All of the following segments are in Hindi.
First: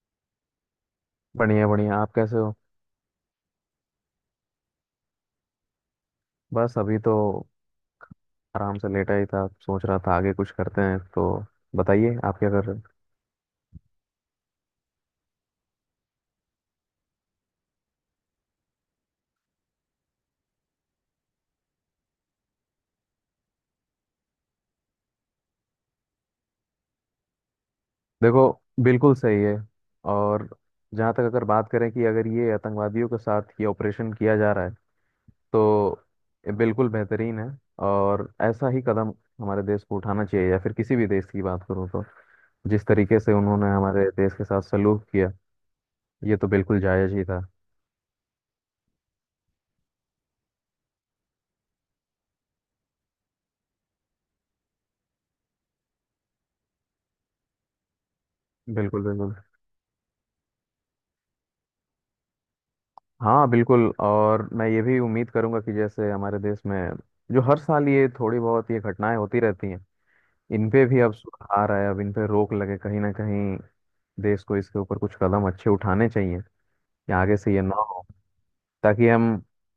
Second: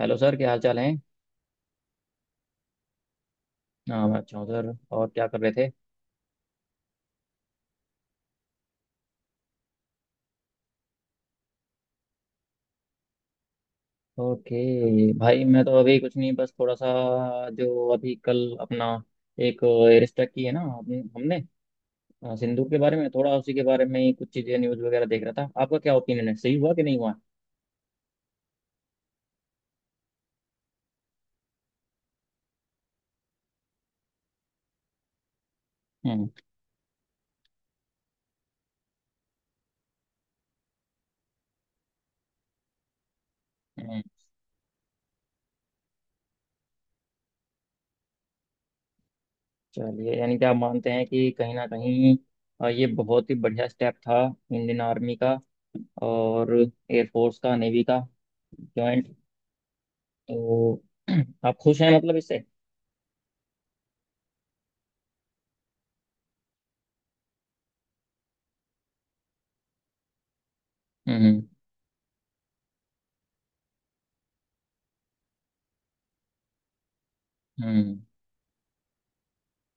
हेलो सर, क्या हाल चाल है? बढ़िया बढ़िया। आप कैसे हो? हाँ, मैं अच्छा हूँ सर। और क्या कर रहे थे? बस अभी तो आराम से लेटा ही था, सोच रहा था आगे कुछ करते हैं तो। बताइए आप क्या कर रहे हो? ओके भाई, मैं तो अभी कुछ नहीं। बस थोड़ा सा जो अभी कल अपना एक रिस्ट्रिक्ट की है ना हमने हमने, सिंदूर के बारे में, थोड़ा उसी के बारे में ही कुछ चीज़ें न्यूज़ वगैरह देख रहा था। आपका क्या ओपिनियन है? सही हुआ कि नहीं हुआ? देखो, बिल्कुल सही है। और जहाँ तक अगर बात करें कि अगर ये आतंकवादियों के साथ ये ऑपरेशन किया जा रहा है, तो हम्म। ये बिल्कुल बेहतरीन है। और ऐसा ही कदम हमारे देश को उठाना चाहिए, या फिर किसी भी देश की बात करूँ तो। जिस तरीके से उन्होंने हम्म। हमारे देश के साथ सलूक किया, ये तो बिल्कुल जायज ही था। चलिए, यानी कि आप मानते हैं कि कहीं ना कहीं ये बहुत ही बढ़िया स्टेप था इंडियन आर्मी का और एयरफोर्स का, नेवी का बिल्कुल जॉइंट। बिल्कुल। तो आप खुश हैं मतलब इससे? हाँ बिल्कुल, और मैं ये भी उम्मीद करूंगा कि जैसे हमारे देश में जो हर साल ये थोड़ी बहुत ये घटनाएं होती रहती हैं, इन पे भी अब हम्म। सुधार आए, अब इन पे रोक लगे। कहीं ना कहीं देश को इसके ऊपर कुछ कदम अच्छे उठाने चाहिए कि आगे से ये ना हम्म। हो, ताकि हम,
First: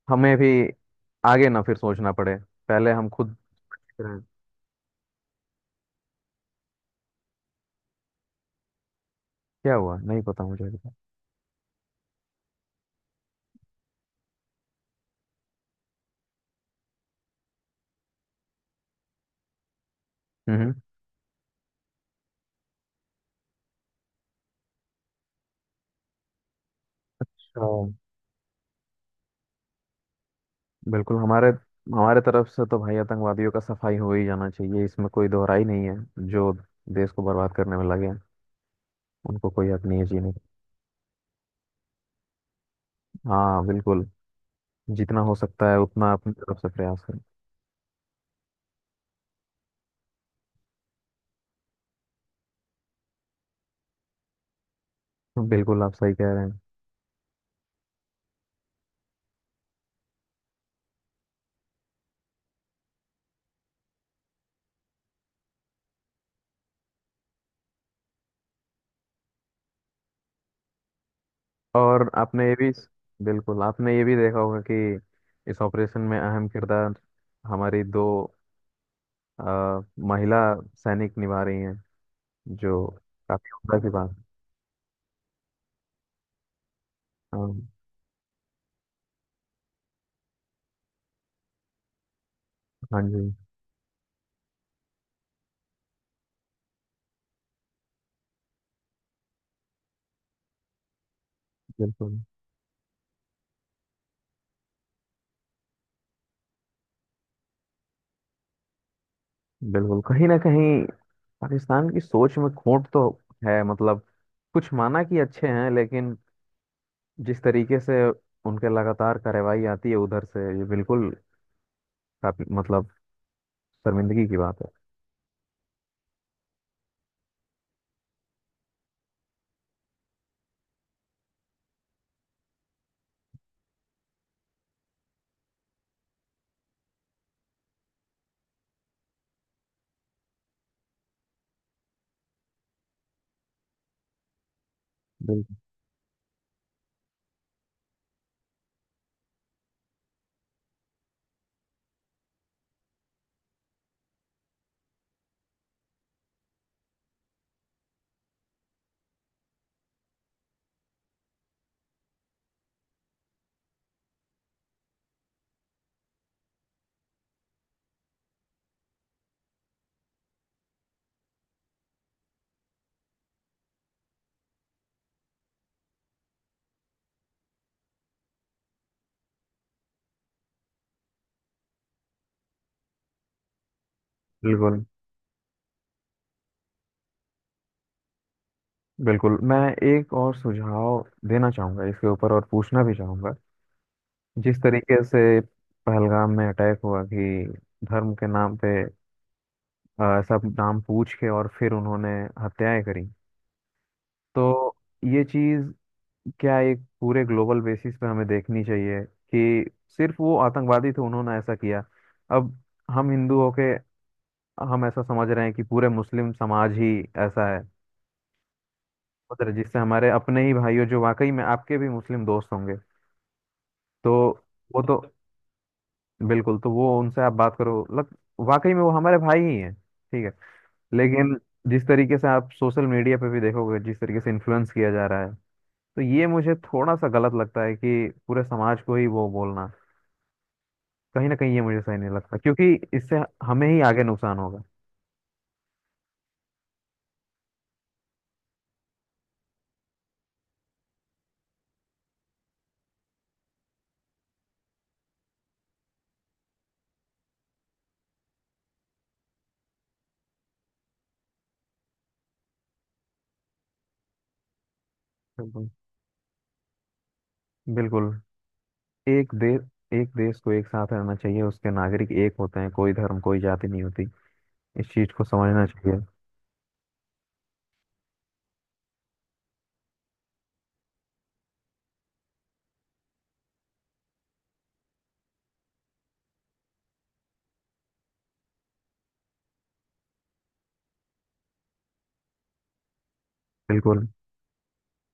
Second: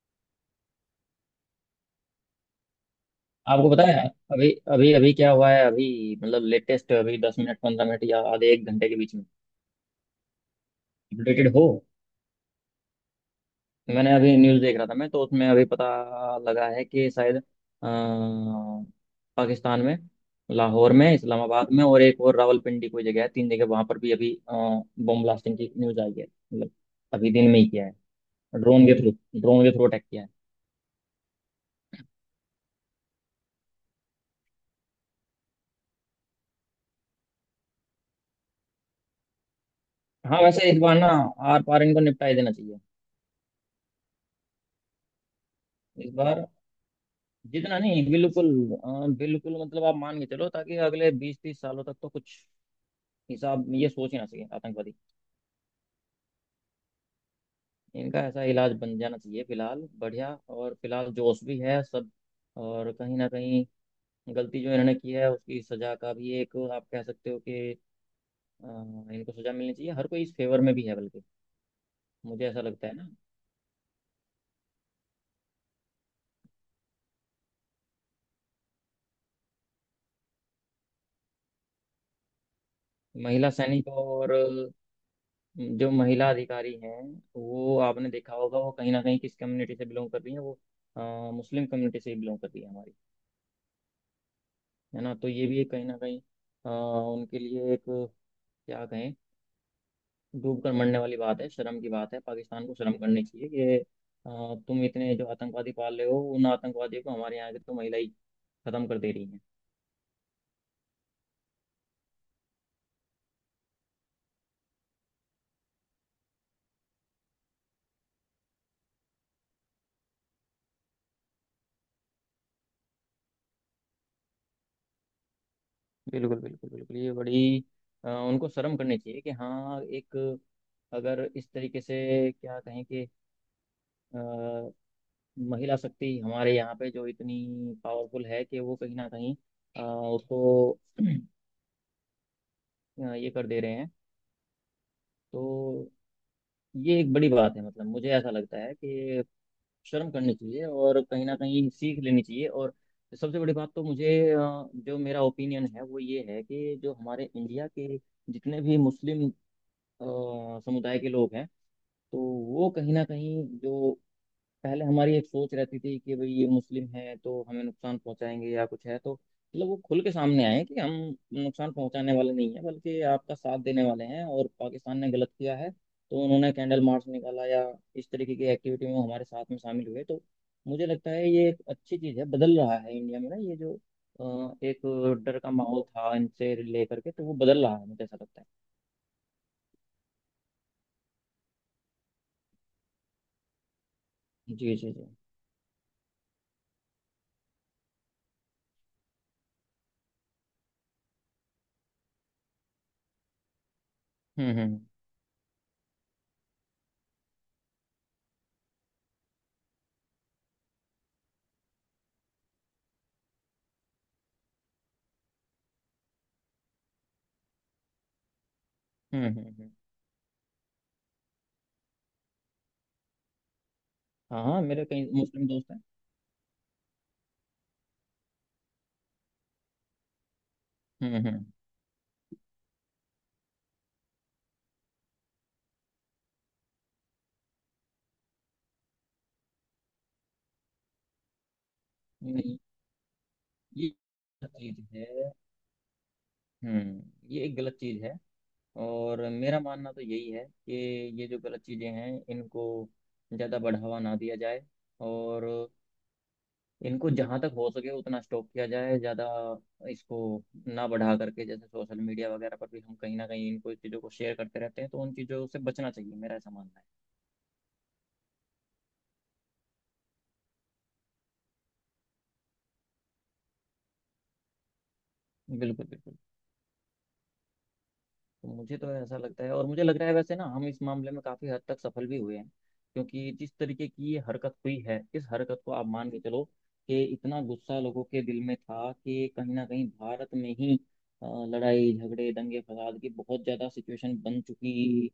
हमें भी आगे ना फिर सोचना पड़े। पहले हम खुद आपको पता देख है रहे हैं। अभी अभी अभी क्या हुआ है अभी? मतलब लेटेस्ट, अभी 10 मिनट, 15 मिनट या आधे एक घंटे के बीच में क्या हुआ नहीं पता मुझे अभी तक। अपडेटेड हो? तो मैंने अभी न्यूज़ देख रहा था मैं, तो उसमें अभी पता लगा है कि शायद पाकिस्तान में, हम्म। लाहौर में, इस्लामाबाद में और एक और रावलपिंडी कोई जगह है, 3 जगह वहां पर भी अभी बम ब्लास्टिंग की न्यूज़ आई है। मतलब अभी दिन में अच्छा। ही किया है, ड्रोन के थ्रू। ड्रोन के थ्रू अटैक किया है। बिल्कुल, हमारे हमारे तरफ से तो भाई आतंकवादियों का सफाई हो ही जाना चाहिए, इसमें कोई दोहराई नहीं है। जो देश को बर्बाद करने में लगे हैं, उनको कोई अपनी एज ही नहीं। हाँ, वैसे इस बार ना आर पार इनको निपटा ही देना चाहिए। हाँ बिल्कुल, जितना हो सकता है उतना इस अपनी बार तरफ से प्रयास करें। जितना नहीं, बिल्कुल बिल्कुल मतलब, आप मान के चलो, ताकि अगले 20-30 सालों तक तो कुछ हिसाब ये सोच ही ना सके आतंकवादी। बिल्कुल आप सही कह रहे हैं। इनका ऐसा इलाज बन जाना चाहिए फिलहाल, बढ़िया। और फिलहाल जोश भी है सब। और कहीं ना कहीं गलती जो इन्होंने की है उसकी सजा का भी, एक आप कह सकते हो कि अ, इनको सजा मिलनी चाहिए। हर कोई इस फेवर में भी है, बल्कि और आपने मुझे ये ऐसा भी लगता है ना। बिल्कुल आपने ये भी देखा होगा कि इस ऑपरेशन में अहम किरदार हमारी दो अ, महिला सैनिक निभा रही हैं, जो महिला काफी उम्दा सैनिक, की बात है। और जो महिला अधिकारी हैं हाँ। वो आपने देखा होगा, वो कहीं ना कहीं किस कम्युनिटी से बिलोंग कर रही है वो? अ, मुस्लिम कम्युनिटी से ही बिलोंग करती है हमारी, हाँ जी। है ना? तो ये भी एक कहीं ना कहीं उनके लिए एक क्या कहें, डूब कर मरने वाली बात है, शर्म की बात बिल्कुल है। पाकिस्तान को शर्म करनी चाहिए कि अ, तुम इतने जो आतंकवादी पाल रहे हो, उन आतंकवादियों को हमारे यहाँ की तो महिला ही खत्म कर दे रही है। बिल्कुल। कहीं ना कहीं पाकिस्तान की सोच में खोट तो है, मतलब कुछ माना कि अच्छे हैं, लेकिन जिस तरीके से उनके लगातार कार्रवाई आती है उधर से, ये बिल्कुल काफी मतलब शर्मिंदगी की बात है। बिल्कुल, बिल्कुल, बिल्कुल। ये बड़ी उनको शर्म करनी चाहिए कि हाँ, एक अगर इस तरीके से क्या कहें कि महिला शक्ति हमारे यहाँ पे जो इतनी पावरफुल है कि वो कहीं ना कहीं उसको ये कर दे रहे हैं। बिल्कुल तो ये एक बड़ी बात है, मतलब मुझे ऐसा लगता है कि शर्म करनी चाहिए और कहीं ना कहीं सीख लेनी चाहिए। और सबसे बड़ी बात तो मुझे, जो मेरा ओपिनियन है वो ये है कि जो हमारे इंडिया के जितने भी मुस्लिम समुदाय के लोग हैं, तो वो कहीं ना कहीं, जो पहले हमारी एक सोच रहती थी कि भाई ये मुस्लिम है तो हमें नुकसान पहुंचाएंगे या कुछ है, तो मतलब वो खुल के सामने आए कि हम नुकसान पहुंचाने वाले नहीं है, बल्कि आपका साथ देने वाले हैं। और पाकिस्तान ने गलत किया है तो उन्होंने कैंडल मार्च निकाला या इस तरीके की एक्टिविटी में वो हमारे साथ में शामिल हुए। तो मुझे लगता है ये एक अच्छी चीज़ है। बदल रहा है इंडिया में ना, ये जो एक बिल्कुल डर का माहौल था इनसे लेकर के तो वो बदल रहा है, मुझे ऐसा लगता है। बिल्कुल। मैं एक और सुझाव देना चाहूंगा इसके ऊपर, और पूछना भी चाहूंगा। जिस जी जी तरीके जी। से पहलगाम में अटैक हुआ कि धर्म के नाम पे, सब नाम पूछ के और फिर उन्होंने हत्याएं करी, हम्म। तो हम्म ये चीज क्या एक पूरे ग्लोबल बेसिस पे हमें देखनी चाहिए? कि सिर्फ वो आतंकवादी थे उन्होंने ऐसा किया। अब हम हिंदू होके हम ऐसा समझ रहे हैं कि पूरे मुस्लिम समाज ही ऐसा है हम्म हम्म उधर, हम्म। जिससे हमारे अपने ही भाइयों, जो वाकई में आपके भी मुस्लिम दोस्त होंगे तो। हाँ हाँ, वो मेरे तो कई मुस्लिम दोस्त हैं। बिल्कुल तो वो उनसे आप बात करो, मतलब वाकई में वो हमारे भाई ही हैं, ठीक है। हम्म। लेकिन हम्म। जिस तरीके से आप सोशल मीडिया पे भी देखोगे, जिस तरीके से इन्फ्लुएंस किया जा रहा है, तो ये मुझे थोड़ा सा गलत लगता है कि पूरे समाज को ही वो बोलना, कहीं ना कहीं ये मुझे सही नहीं लगता, नहीं, क्योंकि इससे हमें ही ये आगे नुकसान गलत होगा। चीज है। हम्म। ये एक गलत चीज है। और मेरा मानना तो यही है कि ये जो गलत चीजें हैं इनको ज्यादा बढ़ावा ना दिया जाए। और इनको जहां तक हो सके उतना स्टॉप किया जाए, ज्यादा इसको ना बढ़ा करके। जैसे सोशल मीडिया वगैरह पर भी हम कहीं ना कहीं इनको, इस चीजों को शेयर करते रहते हैं, तो उन चीजों से बिल्कुल बचना चाहिए, मेरा ऐसा मानना बिल्कुल। एक देश एक देश को एक साथ रहना चाहिए, उसके नागरिक एक होते हैं, कोई धर्म कोई जाति नहीं होती। इस चीज को है। समझना बिल्कुल, चाहिए। बिल्कुल। तो मुझे तो ऐसा लगता है, और मुझे लग रहा है वैसे ना हम इस मामले में काफी हद तक सफल भी हुए हैं, क्योंकि जिस तरीके की ये हरकत हुई है इस हरकत को आप मान के चलो कि इतना गुस्सा लोगों के दिल में था कि कहीं ना कहीं भारत में ही लड़ाई झगड़े दंगे फसाद की बहुत ज्यादा बिल्कुल सिचुएशन बन चुकी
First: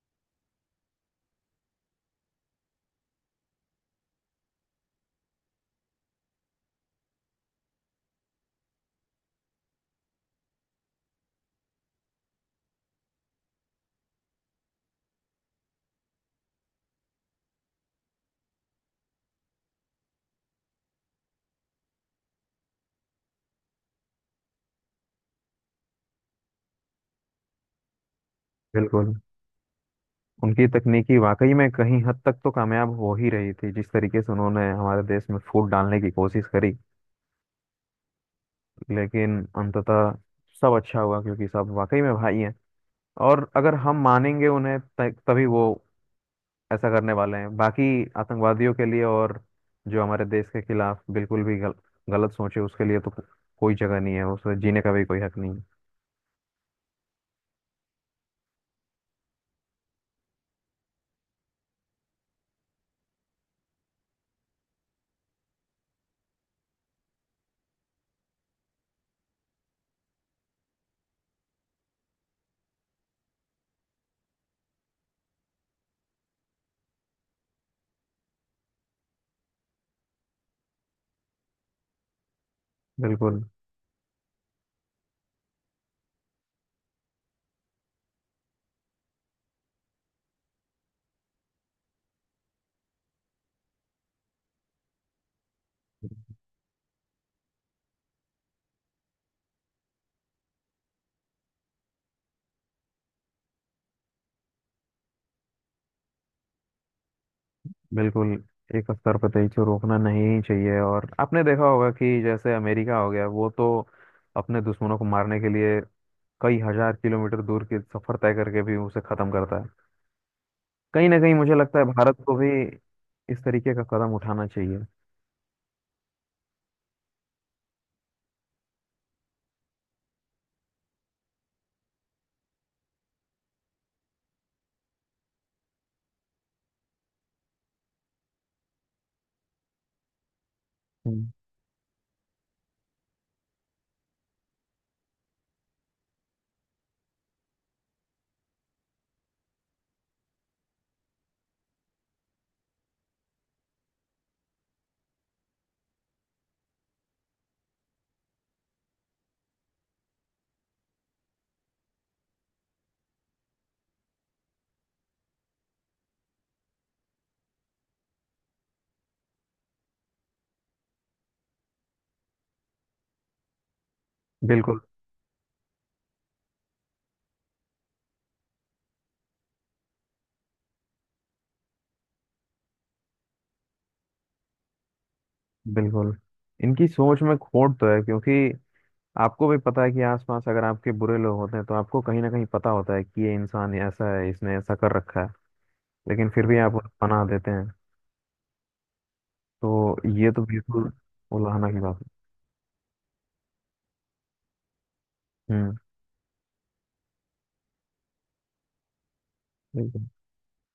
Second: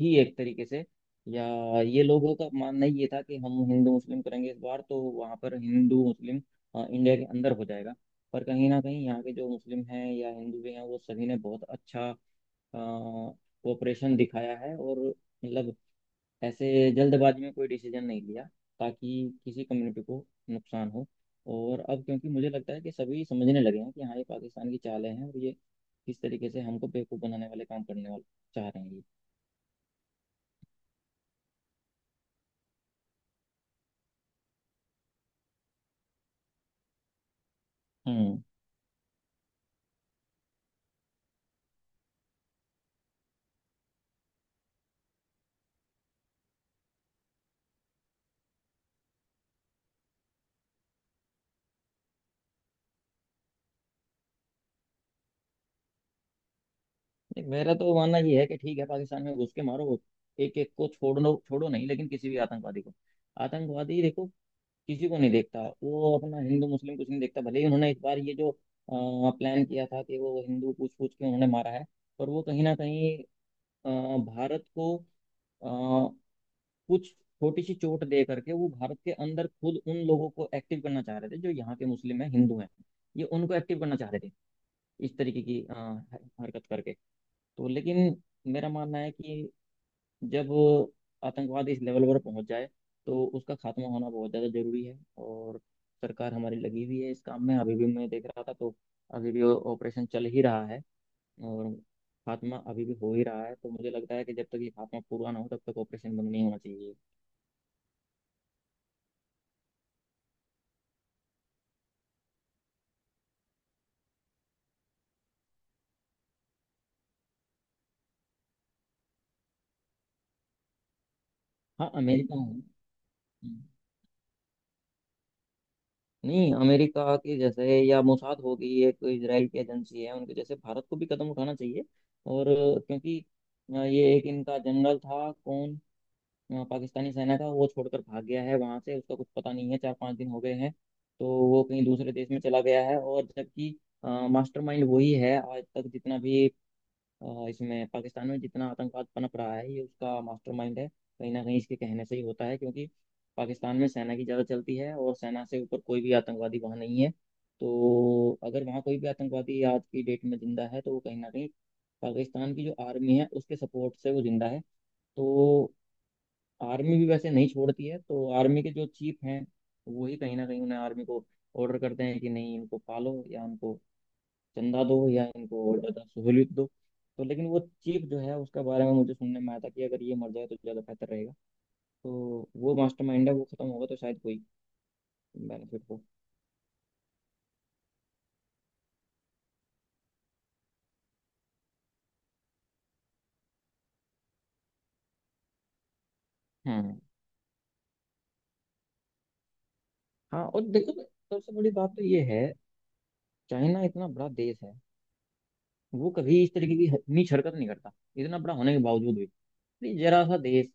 थी एक तरीके से। या ये लोगों का मानना ये था कि हम हिंदू मुस्लिम करेंगे इस बार, तो वहां पर हिंदू मुस्लिम इंडिया के अंदर हो जाएगा। पर कहीं ना कहीं यहाँ के जो मुस्लिम हैं या हिंदू भी हैं, वो सभी ने बहुत अच्छा कोऑपरेशन दिखाया है। और मतलब ऐसे जल्दबाजी में कोई डिसीजन नहीं लिया ताकि किसी कम्युनिटी को नुकसान हो। और अब क्योंकि मुझे लगता है कि सभी समझने लगे हैं कि हाँ, ये पाकिस्तान की चालें हैं, और ये किस तरीके से हमको बेवकूफ़ बनाने वाले, काम करने वाले चाह रहे हैं ये। बिल्कुल। उनकी तकनीकी वाकई में कहीं हद तक तो कामयाब हो ही रही थी, जिस तरीके से उन्होंने हमारे देश में फूट डालने की कोशिश करी। हम्म। लेकिन अंततः सब अच्छा हुआ, क्योंकि सब वाकई में भाई हैं। और अगर हम मानेंगे उन्हें तभी वो ऐसा करने वाले हैं। बाकी आतंकवादियों के लिए, और जो हमारे देश के खिलाफ बिल्कुल भी गलत सोचे, उसके लिए तो कोई जगह नहीं है, उसे जीने का भी कोई हक नहीं है। देख, मेरा तो मानना ये है कि ठीक है, पाकिस्तान में घुस के मारो, एक एक को छोड़ो, छोड़ो नहीं लेकिन किसी भी आतंकवादी को। आतंकवादी देखो, किसी को नहीं देखता वो, अपना हिंदू मुस्लिम कुछ नहीं देखता। भले ही उन्होंने इस बार ये जो प्लान किया था कि वो हिंदू पूछ पूछ के उन्होंने मारा है। पर वो कहीं ना कहीं अ, भारत को अ, कुछ छोटी सी चोट दे करके वो भारत के अंदर खुद उन लोगों को एक्टिव करना चाह रहे थे, जो यहाँ के मुस्लिम हैं, हिंदू हैं। ये बिल्कुल उनको एक्टिव करना चाह रहे थे इस तरीके की हरकत करके। तो लेकिन मेरा मानना है कि जब वो आतंकवाद इस लेवल पर पहुंच जाए, तो उसका खात्मा होना बहुत ज़्यादा जरूरी है। और सरकार हमारी लगी हुई है इस काम में, अभी भी मैं देख रहा था तो अभी भी ऑपरेशन चल ही रहा है, और खात्मा अभी भी हो ही रहा है। तो मुझे लगता है कि जब तक ये खात्मा पूरा ना हो, तब तक ऑपरेशन बंद नहीं होना चाहिए। बिल्कुल। एक स्तर पर तेजी को रोकना नहीं ही चाहिए। और आपने देखा होगा कि जैसे अमेरिका हो गया, वो तो अपने दुश्मनों को मारने के लिए कई हजार किलोमीटर दूर की सफर तय करके भी उसे खत्म करता है। कहीं ना कहीं मुझे लगता है हाँ, भारत को अमेरिका है। भी हम्म। इस तरीके का कदम उठाना चाहिए। नहीं, अमेरिका के जैसे या मोसाद होगी एक इसराइल की एजेंसी है, उनके जैसे भारत को भी कदम उठाना चाहिए। और क्योंकि ये एक इनका जनरल था कौन, पाकिस्तानी सेना का, वो छोड़कर भाग गया है वहां से। उसका कुछ पता नहीं है, 4-5 दिन हो गए हैं। हम्म। तो वो कहीं दूसरे देश में चला गया है। और जबकि मास्टरमाइंड वही है। आज तक जितना भी इसमें पाकिस्तान में जितना आतंकवाद पनप रहा है, ये उसका मास्टरमाइंड है कहीं ना कहीं। इसके कहने से ही होता है, क्योंकि पाकिस्तान में सेना की ज़्यादा चलती है, और सेना से ऊपर कोई भी आतंकवादी वहाँ नहीं है। तो अगर वहाँ कोई भी आतंकवादी आज की डेट में जिंदा है, तो वो कहीं ना कहीं पाकिस्तान की जो आर्मी है उसके सपोर्ट से वो जिंदा है। तो आर्मी भी वैसे नहीं छोड़ती है, तो आर्मी के जो चीफ हैं, वही कहीं ना कहीं उन्हें, आर्मी को ऑर्डर करते हैं कि नहीं, इनको पालो या इनको बिल्कुल चंदा दो या इनको और ज़्यादा सहूलियत दो। तो लेकिन वो चीफ जो है उसका बारे में मुझे सुनने में आया था कि अगर ये मर जाए तो ज़्यादा बेहतर रहेगा। तो वो मास्टरमाइंड है, वो खत्म होगा तो शायद कोई बेनिफिट हो। बिल्कुल। इनकी सोच में खोट तो है, क्योंकि आपको भी पता है कि आसपास अगर आपके बुरे लोग होते हैं तो आपको कहीं ना कहीं पता होता है कि ये इंसान ऐसा है, इसने ऐसा कर रखा है, लेकिन फिर भी आप उन्हें हम्म। पनाह देते हैं। तो ये तो हाँ, और बिल्कुल देखो सबसे उलाहना बड़ी की बात बात तो है। ये है, चाइना इतना बड़ा देश है, हम्म। वो कभी इस तरीके की नीच हरकत नहीं करता, इतना बड़ा होने के बावजूद भी। ये बिल्कुल जरा सा देश,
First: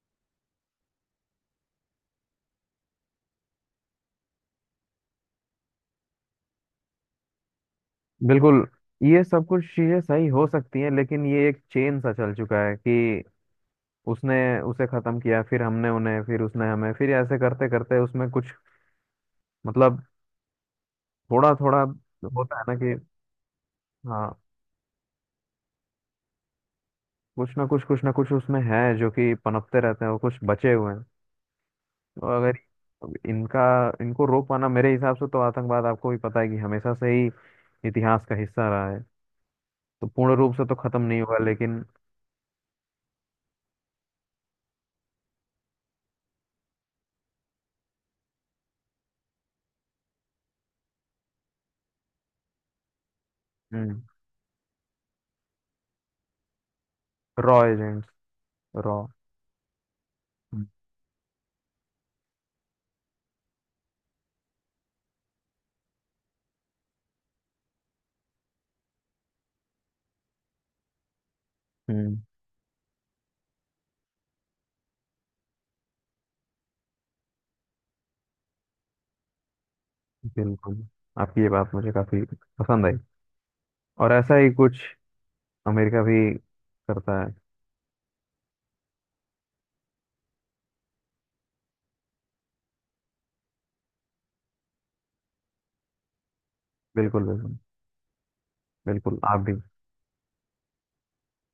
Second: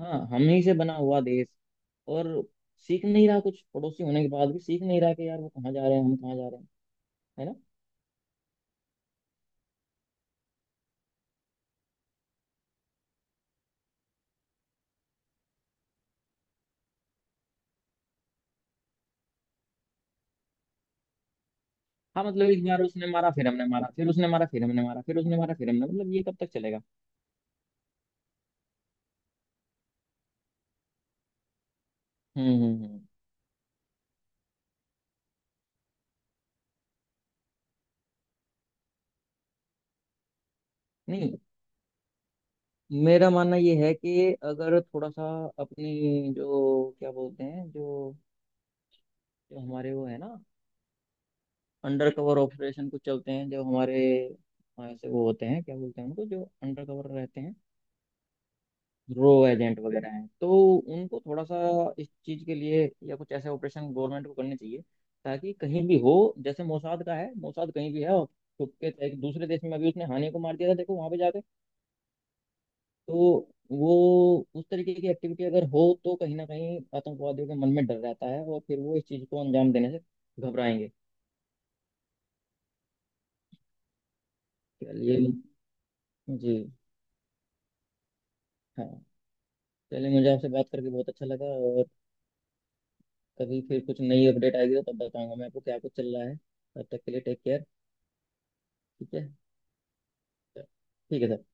हाँ हम ही से बना हुआ देश, और सीख नहीं रहा कुछ। पड़ोसी होने के बाद भी सीख नहीं रहा कि यार वो कहाँ जा रहे हैं, हम कहाँ जा रहे हैं, है ना? बिल्कुल। ये सब कुछ चीजें सही हो सकती हैं, लेकिन ये एक चेन सा चल चुका है कि उसने उसे खत्म किया, फिर हमने उन्हें, फिर उसने हमें, फिर ऐसे करते करते उसमें कुछ, मतलब थोड़ा थोड़ा हाँ, मतलब होता है एक ना? बार कि उसने मारा, फिर हमने मारा, फिर उसने हाँ, मारा, फिर हमने मारा, फिर उसने मारा, फिर हमने, मतलब ये कब तक चलेगा? कुछ ना कुछ उसमें है जो कि पनपते रहते हैं, वो कुछ बचे हुए हैं। तो अगर हम्म। इनका, इनको रोक पाना मेरे हिसाब से तो, आतंकवाद आपको भी पता है कि हमेशा से ही इतिहास का हिस्सा रहा है, तो पूर्ण रूप से तो खत्म नहीं होगा नहीं, लेकिन। मेरा मानना ये है कि अगर थोड़ा सा अपनी, जो क्या बोलते हैं, जो जो हमारे वो है ना अंडर कवर ऑपरेशन कुछ चलते हैं जो हमारे, हम्म। ऐसे वो होते हैं, क्या बोलते हैं उनको जो अंडर कवर रहते रॉ हैं, एजेंट्स। रॉ। रो एजेंट वगैरह हैं। तो उनको थोड़ा सा इस चीज़ के लिए या कुछ ऐसे ऑपरेशन गवर्नमेंट को करने चाहिए, ताकि कहीं भी हो, जैसे मोसाद का है, मोसाद कहीं भी है और छुप के एक दूसरे देश में अभी उसने हानि को मार दिया था, देखो वहां पे जाके। हम्म। तो वो उस तरीके की एक्टिविटी अगर हो, तो कहीं ना कहीं आतंकवादियों के मन में डर रहता है, और फिर वो इस चीज़ को अंजाम देने से बिल्कुल। घबराएंगे। आपकी ये बात मुझे काफी पसंद आई। और ऐसा ही कुछ चलिए। अमेरिका भी जी, करता है। हाँ। चलिए, मुझे आपसे बात करके बहुत अच्छा लगा। और कभी फिर कुछ नई अपडेट आएगी तो तब बताऊंगा मैं आपको क्या कुछ चल रहा है। तब तक के लिए बिल्कुल टेक बिल्कुल। केयर। ठीक बिल्कुल है। आप भी। ठीक है सर।